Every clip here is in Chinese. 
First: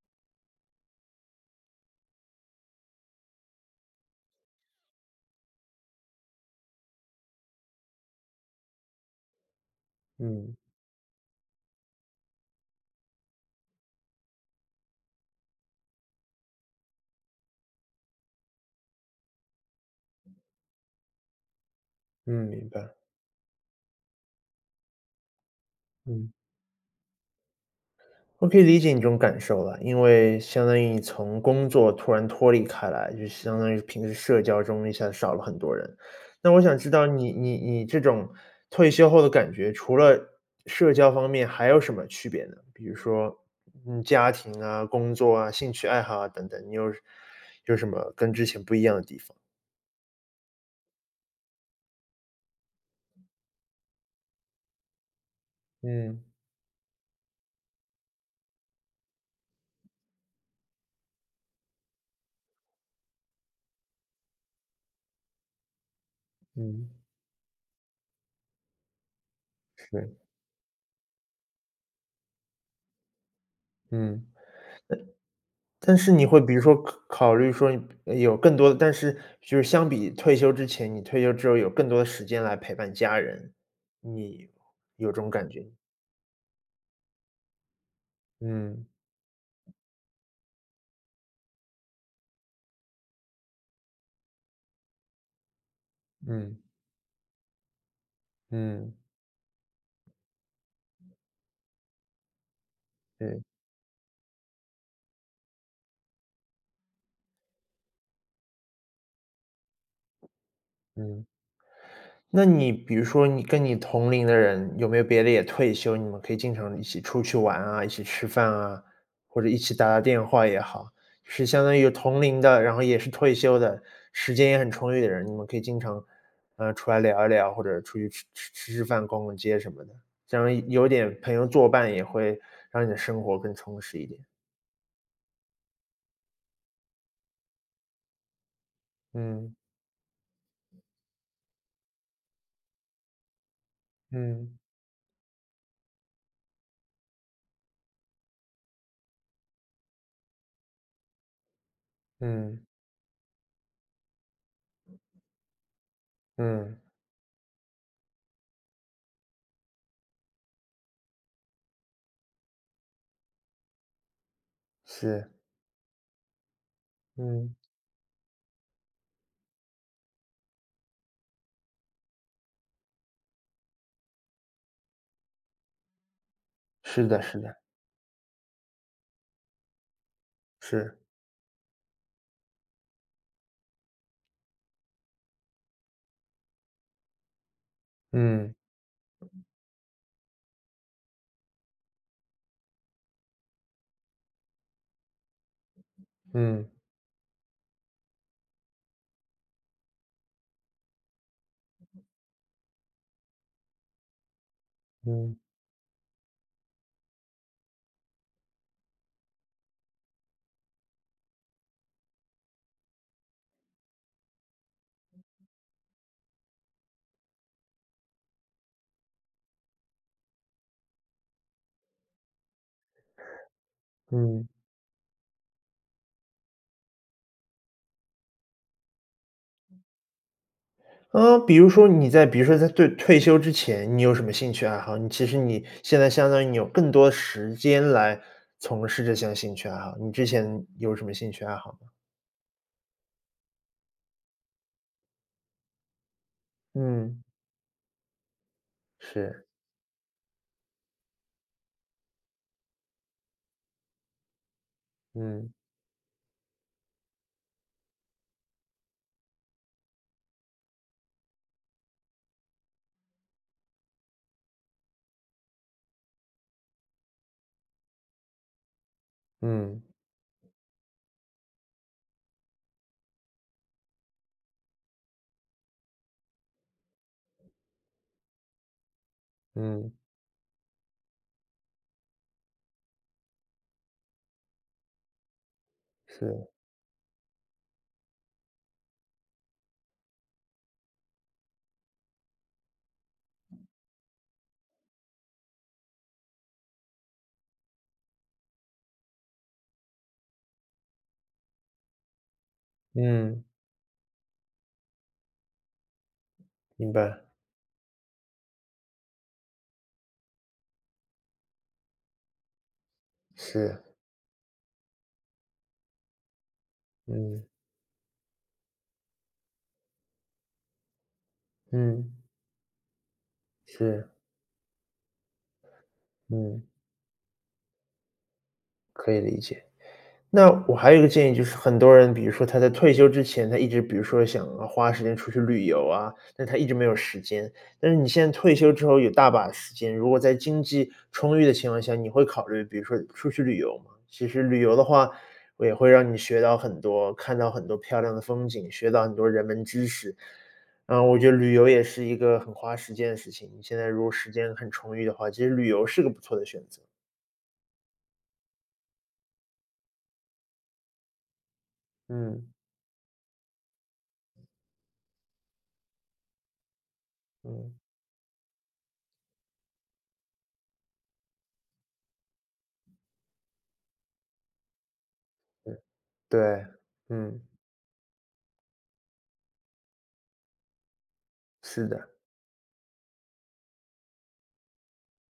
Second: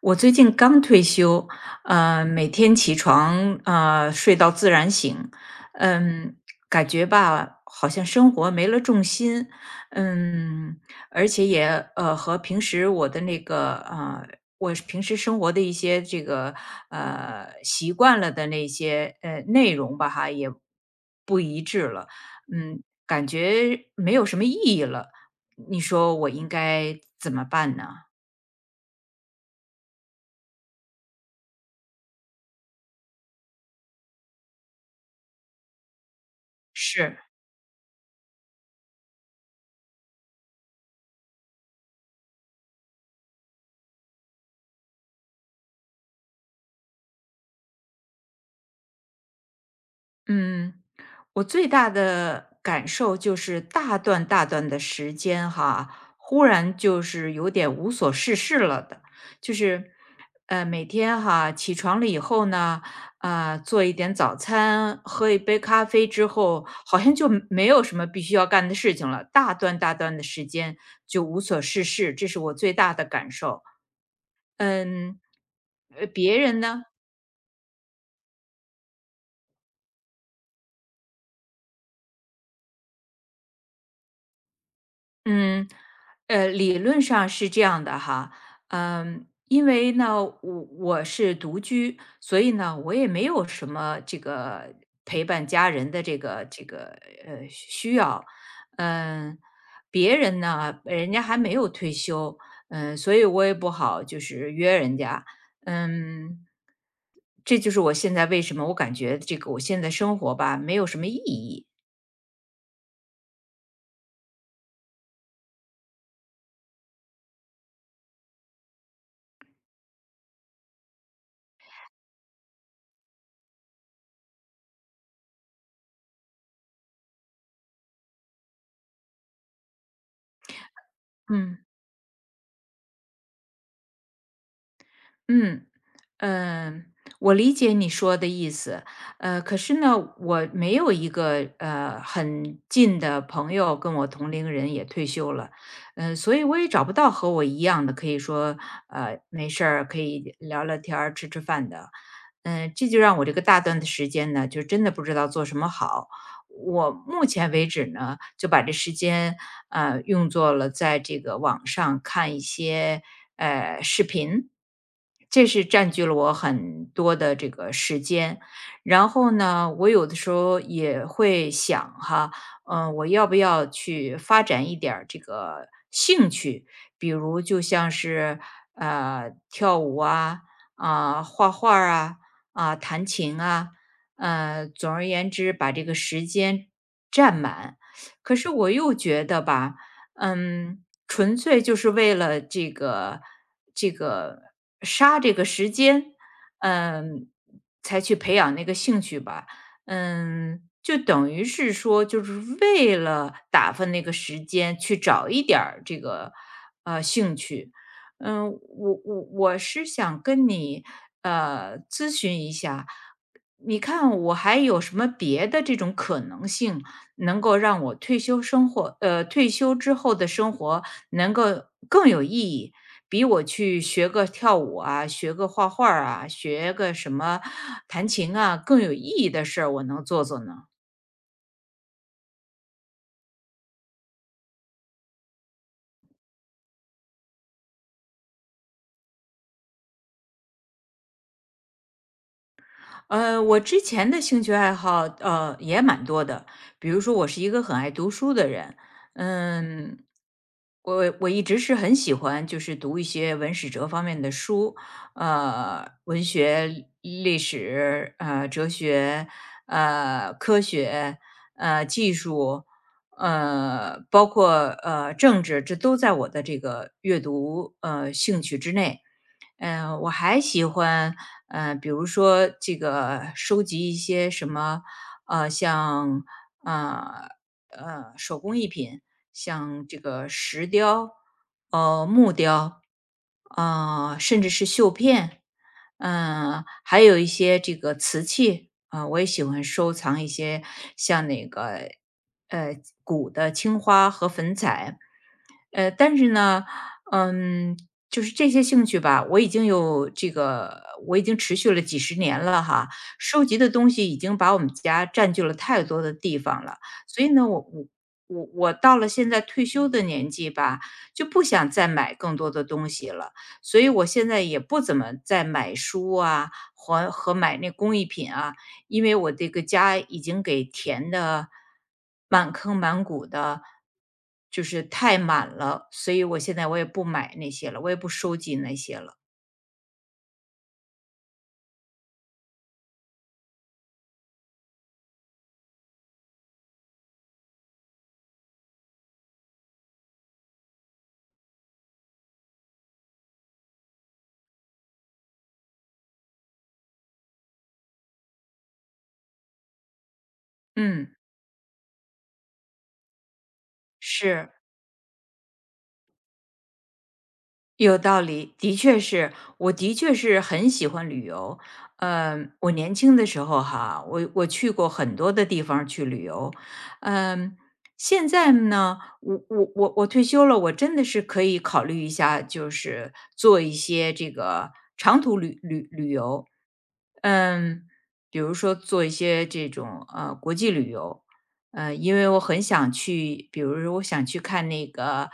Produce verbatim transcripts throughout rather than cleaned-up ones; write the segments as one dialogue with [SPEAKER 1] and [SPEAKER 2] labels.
[SPEAKER 1] 我最近刚退休，呃，每天起床，呃，睡到自然醒。嗯，感觉吧，好像生活没了重心。
[SPEAKER 2] 嗯，
[SPEAKER 1] 嗯，而且也呃和平时我的那个呃，我是平时生活的一些这个呃习惯了的那些呃内容吧，哈，也
[SPEAKER 2] 嗯，明
[SPEAKER 1] 嗯
[SPEAKER 2] 白，
[SPEAKER 1] 感觉没有什么意义了。你说我
[SPEAKER 2] 嗯，
[SPEAKER 1] 应该怎么办呢？
[SPEAKER 2] 我可以理解你这种感受了，因为相当于你从工作突然脱离开来，就相当于平时社交中一下子少了很多人。那我想知道
[SPEAKER 1] 是。
[SPEAKER 2] 你你你这种退休后的感觉，除了社交方面还有什么区别呢？比如说，嗯，家庭啊、工作啊、兴趣爱好啊等等，你有有什么跟之前不一样的地方？
[SPEAKER 1] 嗯，我最大的感受就是大段大段的时间哈，
[SPEAKER 2] 嗯，
[SPEAKER 1] 忽然就是有点无所事事了的，就是呃每天哈起床了以后呢，啊做一点早餐，喝一杯咖啡之后，
[SPEAKER 2] 嗯，
[SPEAKER 1] 好像就没有什么必须要干的事情了，大段大
[SPEAKER 2] 是，
[SPEAKER 1] 段的时间就无所事事，这是我最大的感受。
[SPEAKER 2] 嗯。
[SPEAKER 1] 嗯。
[SPEAKER 2] 但
[SPEAKER 1] 呃，
[SPEAKER 2] 是你
[SPEAKER 1] 别
[SPEAKER 2] 会比
[SPEAKER 1] 人
[SPEAKER 2] 如说
[SPEAKER 1] 呢？
[SPEAKER 2] 考考虑说你有更多的但是就是相比退休之前，你退休之后有更多的时间来陪伴家人，你有这种感觉？
[SPEAKER 1] 嗯。呃，理论上是这样的哈。
[SPEAKER 2] 嗯，
[SPEAKER 1] 嗯，因为呢，我我是独居，所以呢，我也没有什么这个陪伴家人的这个
[SPEAKER 2] 嗯，
[SPEAKER 1] 这个呃需要。
[SPEAKER 2] 嗯，
[SPEAKER 1] 嗯，别人呢，人家还没有退休。嗯，所以
[SPEAKER 2] 对，
[SPEAKER 1] 我也不好就是约人家。嗯，这就是我现在为什么我感觉这个我现在生活吧没有什么意
[SPEAKER 2] 嗯。
[SPEAKER 1] 义。
[SPEAKER 2] 那你比如说你跟你同龄的人，有没有别的也退休，你们可以经常一起出去玩啊，一起吃饭啊，或者一起打打电话也好，就是相当于有同龄的，然后也是退休的，时间也很充裕的人，你们可以经常，呃，出来聊一聊，或者出去吃吃吃吃饭、逛逛街什么的，这样有点朋友
[SPEAKER 1] 嗯。
[SPEAKER 2] 作伴，也会让你的生活更充实一点。
[SPEAKER 1] 嗯，嗯，我理解你说的意思。呃，
[SPEAKER 2] 嗯
[SPEAKER 1] 可是呢，我没有一个呃很近的朋友跟我同龄
[SPEAKER 2] 嗯
[SPEAKER 1] 人也退休了。呃，所以我也找不到和我一样的，可以说呃没事儿可以聊聊天儿、吃吃饭的。
[SPEAKER 2] 嗯
[SPEAKER 1] 嗯、这就让我这个大段的时间呢，就真的不知道做什么好。
[SPEAKER 2] 嗯，
[SPEAKER 1] 我目前为止呢，就把这时间，呃，用作了在这个网上看一些，呃，视频，
[SPEAKER 2] 是，
[SPEAKER 1] 这是占据了我很多的这
[SPEAKER 2] 嗯，
[SPEAKER 1] 个时间。然后呢，我有的时候也会想哈。嗯，我要不要去发展一点儿这个兴趣，
[SPEAKER 2] 是
[SPEAKER 1] 比
[SPEAKER 2] 的，是
[SPEAKER 1] 如
[SPEAKER 2] 的，
[SPEAKER 1] 就像是，呃，跳舞啊，
[SPEAKER 2] 是，
[SPEAKER 1] 啊、画画儿啊，啊、弹琴啊，呃，总而言之把这个时间占满。可是
[SPEAKER 2] 嗯
[SPEAKER 1] 我又觉得吧，嗯，纯粹就是为了这个这个杀这个时间。
[SPEAKER 2] 嗯
[SPEAKER 1] 嗯，才去培养那个兴趣吧。嗯，就等于是说就是为了打发那个时间去找
[SPEAKER 2] 嗯。
[SPEAKER 1] 一点儿这个，呃，兴趣。嗯，我我我是想跟你呃咨询一下，你看我还有什么别的这种可能性，能够让我退休生活呃退休之后的生活能够更有意义，比我去学个
[SPEAKER 2] 嗯，
[SPEAKER 1] 跳舞啊，学个画画儿啊，学个什么弹琴啊更有意义的事儿，我能做做呢？
[SPEAKER 2] 啊，比如说你在比如说在对退休之前，你有什么兴趣爱好？你其实你现在相当于你有更多时间来从事这项兴趣爱好，你之前有什么兴趣爱好吗？
[SPEAKER 1] 呃，我之前的兴趣爱好，呃，也蛮多的。比如说，
[SPEAKER 2] 嗯，
[SPEAKER 1] 我是一个很爱读书的人。
[SPEAKER 2] 是，
[SPEAKER 1] 嗯，我我一直是很喜欢，就是读一些文史哲方面的书。
[SPEAKER 2] 嗯，
[SPEAKER 1] 呃，文学、历史、呃，哲学、呃，科学、呃，技术，呃，包括呃政治，这都在我的这个阅读呃兴趣之内。
[SPEAKER 2] 嗯，
[SPEAKER 1] 嗯，呃我还喜欢。嗯，比如说这个收集一些什么，呃，像呃呃手工艺品，像
[SPEAKER 2] 嗯，
[SPEAKER 1] 这个石雕、呃木雕，啊，甚至是绣片。
[SPEAKER 2] 是，
[SPEAKER 1] 嗯、还有一些这个瓷器，啊、我也喜欢收藏一些像那个呃古的青花和粉彩。呃，但是呢，嗯，就是这些兴趣吧，我已经有这个我已经持续了几十年了哈，
[SPEAKER 2] 嗯，
[SPEAKER 1] 收集的东西已经把我们家占据了太多的地方了，
[SPEAKER 2] 明白，
[SPEAKER 1] 所以呢，我我我我到了现在退休的年纪吧，就不想再买更多的东西了，
[SPEAKER 2] 是，
[SPEAKER 1] 所以我现在也不怎么再买书啊，和和
[SPEAKER 2] 嗯，
[SPEAKER 1] 买那工艺品啊，因为我这个家已经给填的
[SPEAKER 2] 嗯，
[SPEAKER 1] 满坑满谷的，
[SPEAKER 2] 是，
[SPEAKER 1] 就是太满了，所以我现
[SPEAKER 2] 嗯，
[SPEAKER 1] 在我也不买那些了，我也不收集那些
[SPEAKER 2] 可
[SPEAKER 1] 了。
[SPEAKER 2] 以理解。那我还有一个建议，就是很多人，比如说他在退休之前，他一直比如说想啊花时间出去旅游啊，但他一直没有时间。但是你现在退休之后有大把时间，如果在经济充裕的情况下，你会考虑比如说出去旅游吗？其实旅游的话，我也会让你学到很多，看到很多漂亮的风景，学到很多人文知识。
[SPEAKER 1] 嗯，
[SPEAKER 2] 嗯，我觉得旅游也是一个很花时间的事情。你现在如果时
[SPEAKER 1] 是。
[SPEAKER 2] 间很充裕的话，其实旅游是个不错的选择。
[SPEAKER 1] 有道理，的确是，我的确是很喜欢旅游。
[SPEAKER 2] 嗯
[SPEAKER 1] 嗯、我年轻的时候哈，我我去过很多的地方去旅游。嗯、
[SPEAKER 2] 嗯，
[SPEAKER 1] 现在呢，我我我我退休了，我真的是可以考虑一下，就是做一些这个长途旅
[SPEAKER 2] 对
[SPEAKER 1] 旅旅游。
[SPEAKER 2] 对，嗯。
[SPEAKER 1] 嗯、比如说做一些这种呃国际旅游。
[SPEAKER 2] 是
[SPEAKER 1] 呃，
[SPEAKER 2] 的，
[SPEAKER 1] 因为我很想去，比如说我想去看那个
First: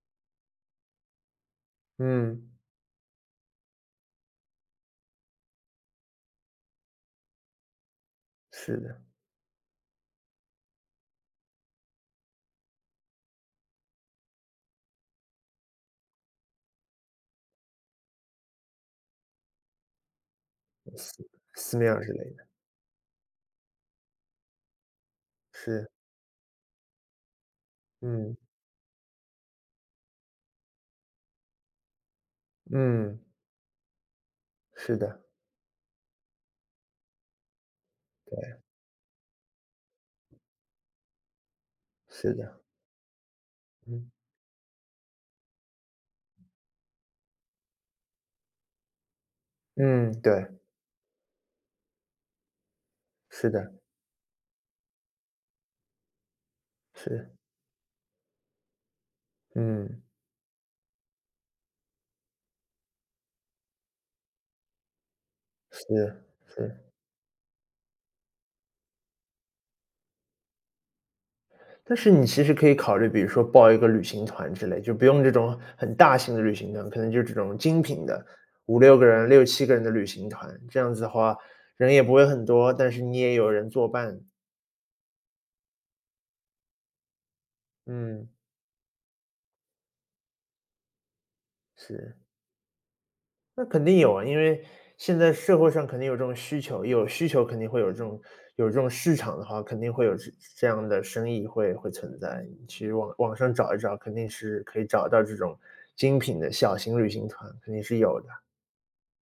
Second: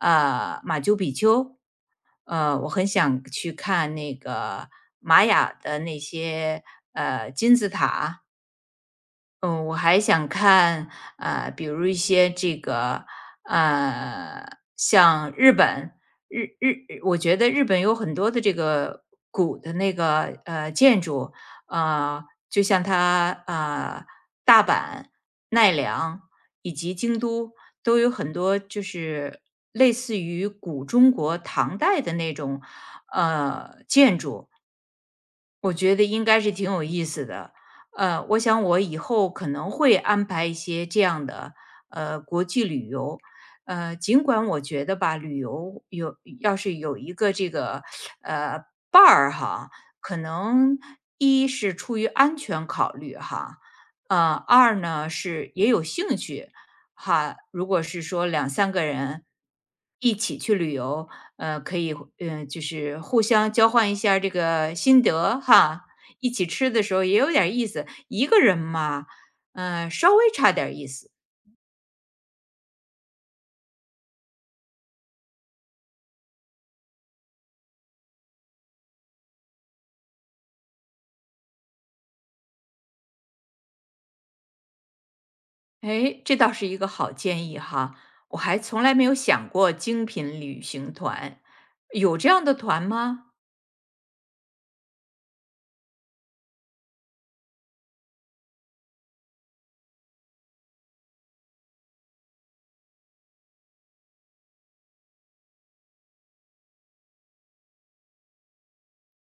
[SPEAKER 1] 呃马丘比丘。
[SPEAKER 2] 嗯，
[SPEAKER 1] 呃，我很想去看那个玛雅的那些呃金字塔。
[SPEAKER 2] 是的，
[SPEAKER 1] 嗯，我还想看，呃，比如一些这个，呃，像日本。日日，我觉得日本有很多的这个古的那个呃
[SPEAKER 2] 呃
[SPEAKER 1] 建
[SPEAKER 2] 寺
[SPEAKER 1] 筑。
[SPEAKER 2] 寺庙之类
[SPEAKER 1] 呃，
[SPEAKER 2] 的，
[SPEAKER 1] 就像它呃大阪、奈
[SPEAKER 2] 是，
[SPEAKER 1] 良以及京都都有很
[SPEAKER 2] 嗯，
[SPEAKER 1] 多就是类似于古中国唐代的那种
[SPEAKER 2] 嗯，
[SPEAKER 1] 呃建筑，
[SPEAKER 2] 是的，
[SPEAKER 1] 我觉得应该是挺有意思的。呃，我想我以后可能会安排一些这样的呃
[SPEAKER 2] 是
[SPEAKER 1] 国
[SPEAKER 2] 的，
[SPEAKER 1] 际旅游。呃，
[SPEAKER 2] 嗯，
[SPEAKER 1] 尽管我觉得吧，旅游有要是有一个这个呃伴儿哈，
[SPEAKER 2] 嗯，
[SPEAKER 1] 可
[SPEAKER 2] 对，
[SPEAKER 1] 能一是出于安全考虑
[SPEAKER 2] 是
[SPEAKER 1] 哈。
[SPEAKER 2] 的，
[SPEAKER 1] 呃，二呢是也有兴趣
[SPEAKER 2] 是，
[SPEAKER 1] 哈。如果是说两三个人
[SPEAKER 2] 嗯，
[SPEAKER 1] 一起去旅游，呃，可以。嗯，就是互相交换一下儿这个心得哈。
[SPEAKER 2] 是，
[SPEAKER 1] 一起吃
[SPEAKER 2] 是。
[SPEAKER 1] 的时候也有点儿意思，一个人嘛，嗯，稍微差点儿意思。
[SPEAKER 2] 但是你其实可以考虑，比如说报一个旅行团之类，就不用这种很大型的旅行团，可能就这种精品的五六个人、六七个人的旅行团，这样子的话，人也不会很多，但是你也有人作伴，
[SPEAKER 1] 哎，这倒是一个好建议哈，
[SPEAKER 2] 嗯，
[SPEAKER 1] 我还从来没有想过精品旅行团，
[SPEAKER 2] 是。
[SPEAKER 1] 有这样的团吗？
[SPEAKER 2] 那肯定有啊，因为现在社会上肯定有这种需求，有需求肯定会有这种有这种市场的话，肯定会有这这样的生意会会存在。你去网网上找一找，肯定是可以找到这种精品的小型旅行团，肯定是有的。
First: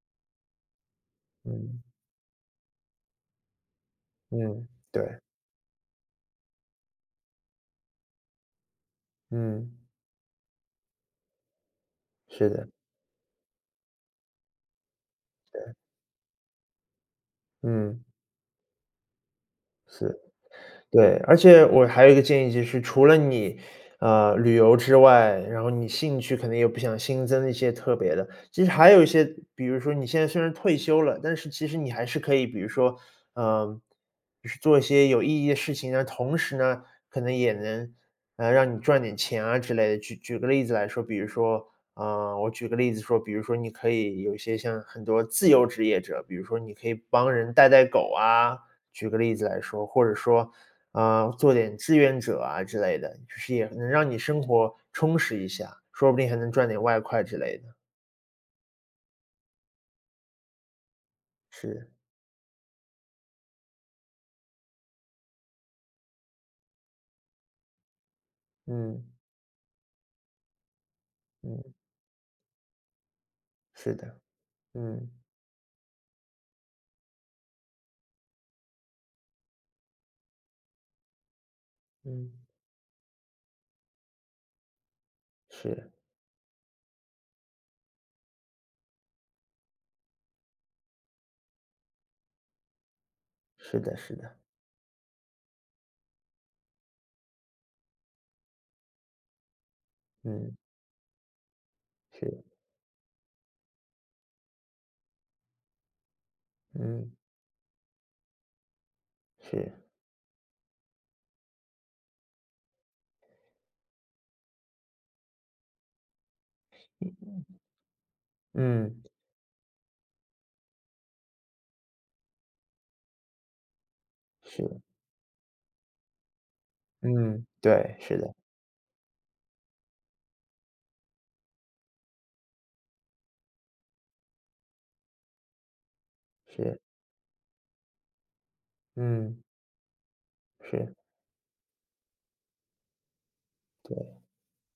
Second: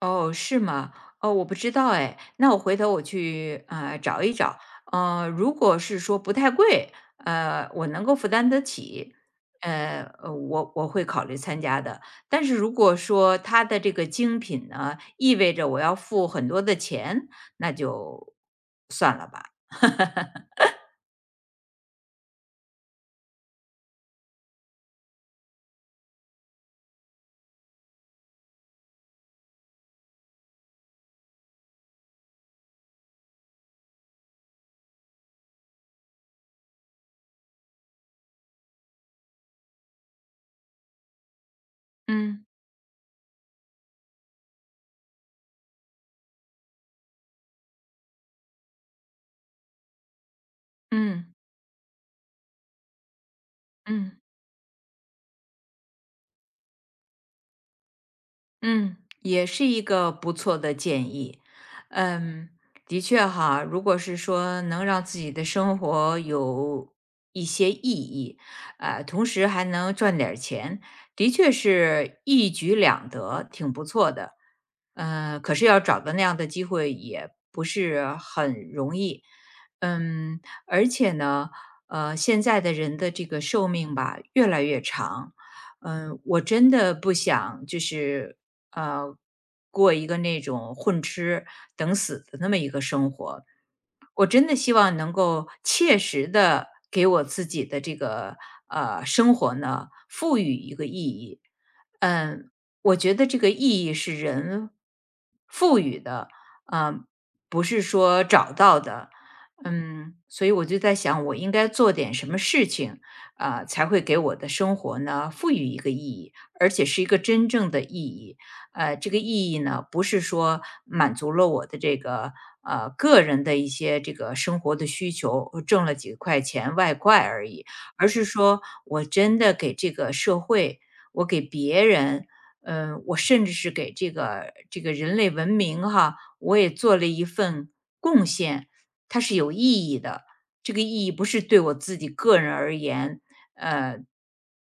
[SPEAKER 1] 哦，是吗？哦，我不知
[SPEAKER 2] 嗯，
[SPEAKER 1] 道哎，那我回头我去呃找一找。
[SPEAKER 2] 嗯，对，
[SPEAKER 1] 呃，如果是说不太贵，呃，我能够负担得起，
[SPEAKER 2] 嗯，
[SPEAKER 1] 呃，呃我我会考虑参加的。但
[SPEAKER 2] 是
[SPEAKER 1] 是
[SPEAKER 2] 的，
[SPEAKER 1] 如果说它的这个精品呢，意味着我要付很多的钱，那
[SPEAKER 2] 嗯，
[SPEAKER 1] 就算了吧。
[SPEAKER 2] 是。对，而且我还有一个建议，就是除了你，呃，旅游之外，然后你兴趣可能也不想新增一些特别的。其实还有一些，比如说你现在虽然退休了，但是其实你还是可以，比如说，嗯、就是做一些有意义的事情那同时呢，可能也能，呃，让你赚点钱啊之类的。举举个例子来说，比如说，啊、
[SPEAKER 1] 嗯
[SPEAKER 2] 我举个例子说，比如说你可以有一些像很多自由职业者，比如说你可以帮人带带狗啊，举个例子来说，或者说
[SPEAKER 1] 嗯
[SPEAKER 2] 啊，做点志愿者啊之类的，就是也能让
[SPEAKER 1] 嗯。
[SPEAKER 2] 你生活充实一下，说不定还能赚点外快之类的。
[SPEAKER 1] 嗯，也是一个不错的建议。
[SPEAKER 2] 是，
[SPEAKER 1] 嗯，的确哈，如果是说能让自己的生活有一些意义，呃，
[SPEAKER 2] 嗯
[SPEAKER 1] 同时还能赚点儿钱，的确
[SPEAKER 2] 嗯，
[SPEAKER 1] 是一举两得，挺不
[SPEAKER 2] 是
[SPEAKER 1] 错
[SPEAKER 2] 的，
[SPEAKER 1] 的。
[SPEAKER 2] 嗯
[SPEAKER 1] 嗯，可是要找到那样的机会也不是很容易。嗯，而且呢，呃，
[SPEAKER 2] 嗯，
[SPEAKER 1] 现在的人的这个寿命吧，越来越长。
[SPEAKER 2] 是
[SPEAKER 1] 嗯，我真的不想就是呃，过一个那种混吃等死的那么一个生活。
[SPEAKER 2] 是的是
[SPEAKER 1] 我
[SPEAKER 2] 的，
[SPEAKER 1] 真的希望能够切实的给我自己的这个，呃，生活呢，赋
[SPEAKER 2] 嗯
[SPEAKER 1] 予一个意义。
[SPEAKER 2] 是
[SPEAKER 1] 嗯，我觉得这个意义是人赋予的。嗯，
[SPEAKER 2] 嗯
[SPEAKER 1] 不是说找到的。
[SPEAKER 2] 是
[SPEAKER 1] 嗯，所以我就在想我应该做点什么事情，啊，才会给我的生活呢，赋予一个意义，而且是一个真正的意义。
[SPEAKER 2] 嗯
[SPEAKER 1] 呃，这个意义呢，不是说满足了我的这个呃个人的一些这个生
[SPEAKER 2] 是
[SPEAKER 1] 活的需求，挣了几块钱外快
[SPEAKER 2] 嗯
[SPEAKER 1] 而已，
[SPEAKER 2] 对，
[SPEAKER 1] 而
[SPEAKER 2] 是
[SPEAKER 1] 是
[SPEAKER 2] 的，
[SPEAKER 1] 说我真的给这个社会，我给别人。嗯、我甚至是给这个这个人类文明哈，我也
[SPEAKER 2] 是
[SPEAKER 1] 做了一份贡献，它
[SPEAKER 2] 嗯
[SPEAKER 1] 是有意义的。这个
[SPEAKER 2] 是
[SPEAKER 1] 意义不是对我自己个人而言，呃，
[SPEAKER 2] 对，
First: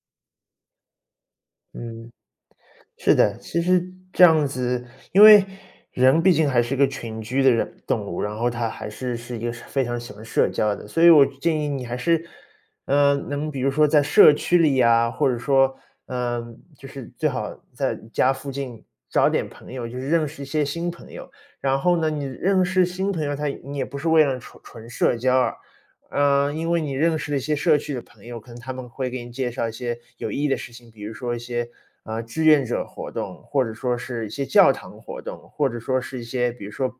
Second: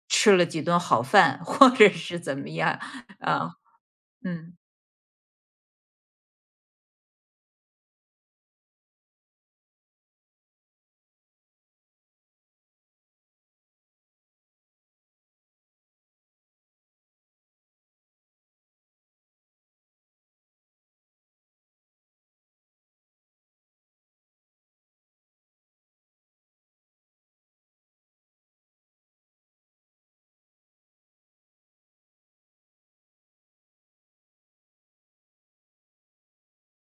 [SPEAKER 1] 吃了几顿好饭，或者
[SPEAKER 2] 嗯。
[SPEAKER 1] 是怎么样。
[SPEAKER 2] 是的，
[SPEAKER 1] 呃，
[SPEAKER 2] 其实这样
[SPEAKER 1] 嗯
[SPEAKER 2] 子，因为人毕竟还是一个群居的人动物，然后它还是是一个非常喜欢社交的，所以我建议你还是，嗯，能比如说在社区里呀，或者说，嗯、就是最好在家附近找点朋友，就是认识一些新朋友。然后呢，你认识新朋友他，你也不是为了纯纯社交啊。嗯，因为你认识了一些社区的朋友，可能他们会给你介绍一些有意义的事情，比如说一些呃志愿者活动，或者说是一些教堂活动，或者说是一些比如说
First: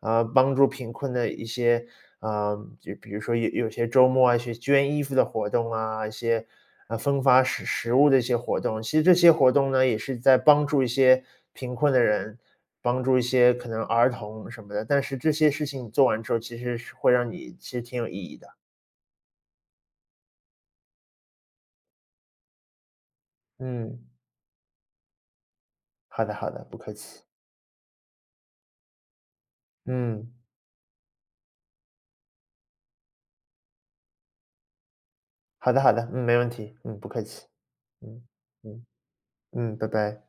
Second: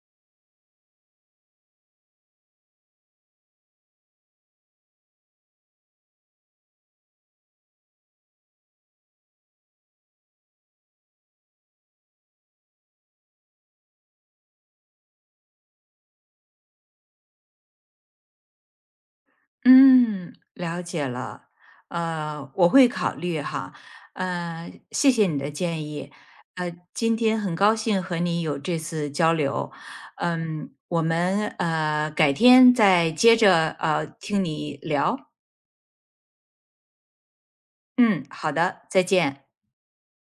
[SPEAKER 2] 呃帮助贫困的一些呃，就比如说有有些周末啊，去捐衣服的活动啊，一些呃分发食食物的一些活动。其实这些活动呢，也是在帮助一些贫困的人，帮助一些可能儿童什么的。但是这些事情做完之后，其实是会让你其实挺有意义的。
[SPEAKER 1] 嗯。了解了。呃，我会考虑哈。
[SPEAKER 2] 嗯，
[SPEAKER 1] 呃，谢谢你的建议。
[SPEAKER 2] 好的好的，
[SPEAKER 1] 呃，
[SPEAKER 2] 不客
[SPEAKER 1] 今
[SPEAKER 2] 气。
[SPEAKER 1] 天很高兴和你有这次交流。
[SPEAKER 2] 嗯，
[SPEAKER 1] 嗯，我们呃改天再接着呃听你聊。
[SPEAKER 2] 好的好的，嗯，没问题，嗯，不客气。嗯，
[SPEAKER 1] 嗯，好的，
[SPEAKER 2] 嗯，
[SPEAKER 1] 再见。
[SPEAKER 2] 嗯，拜拜。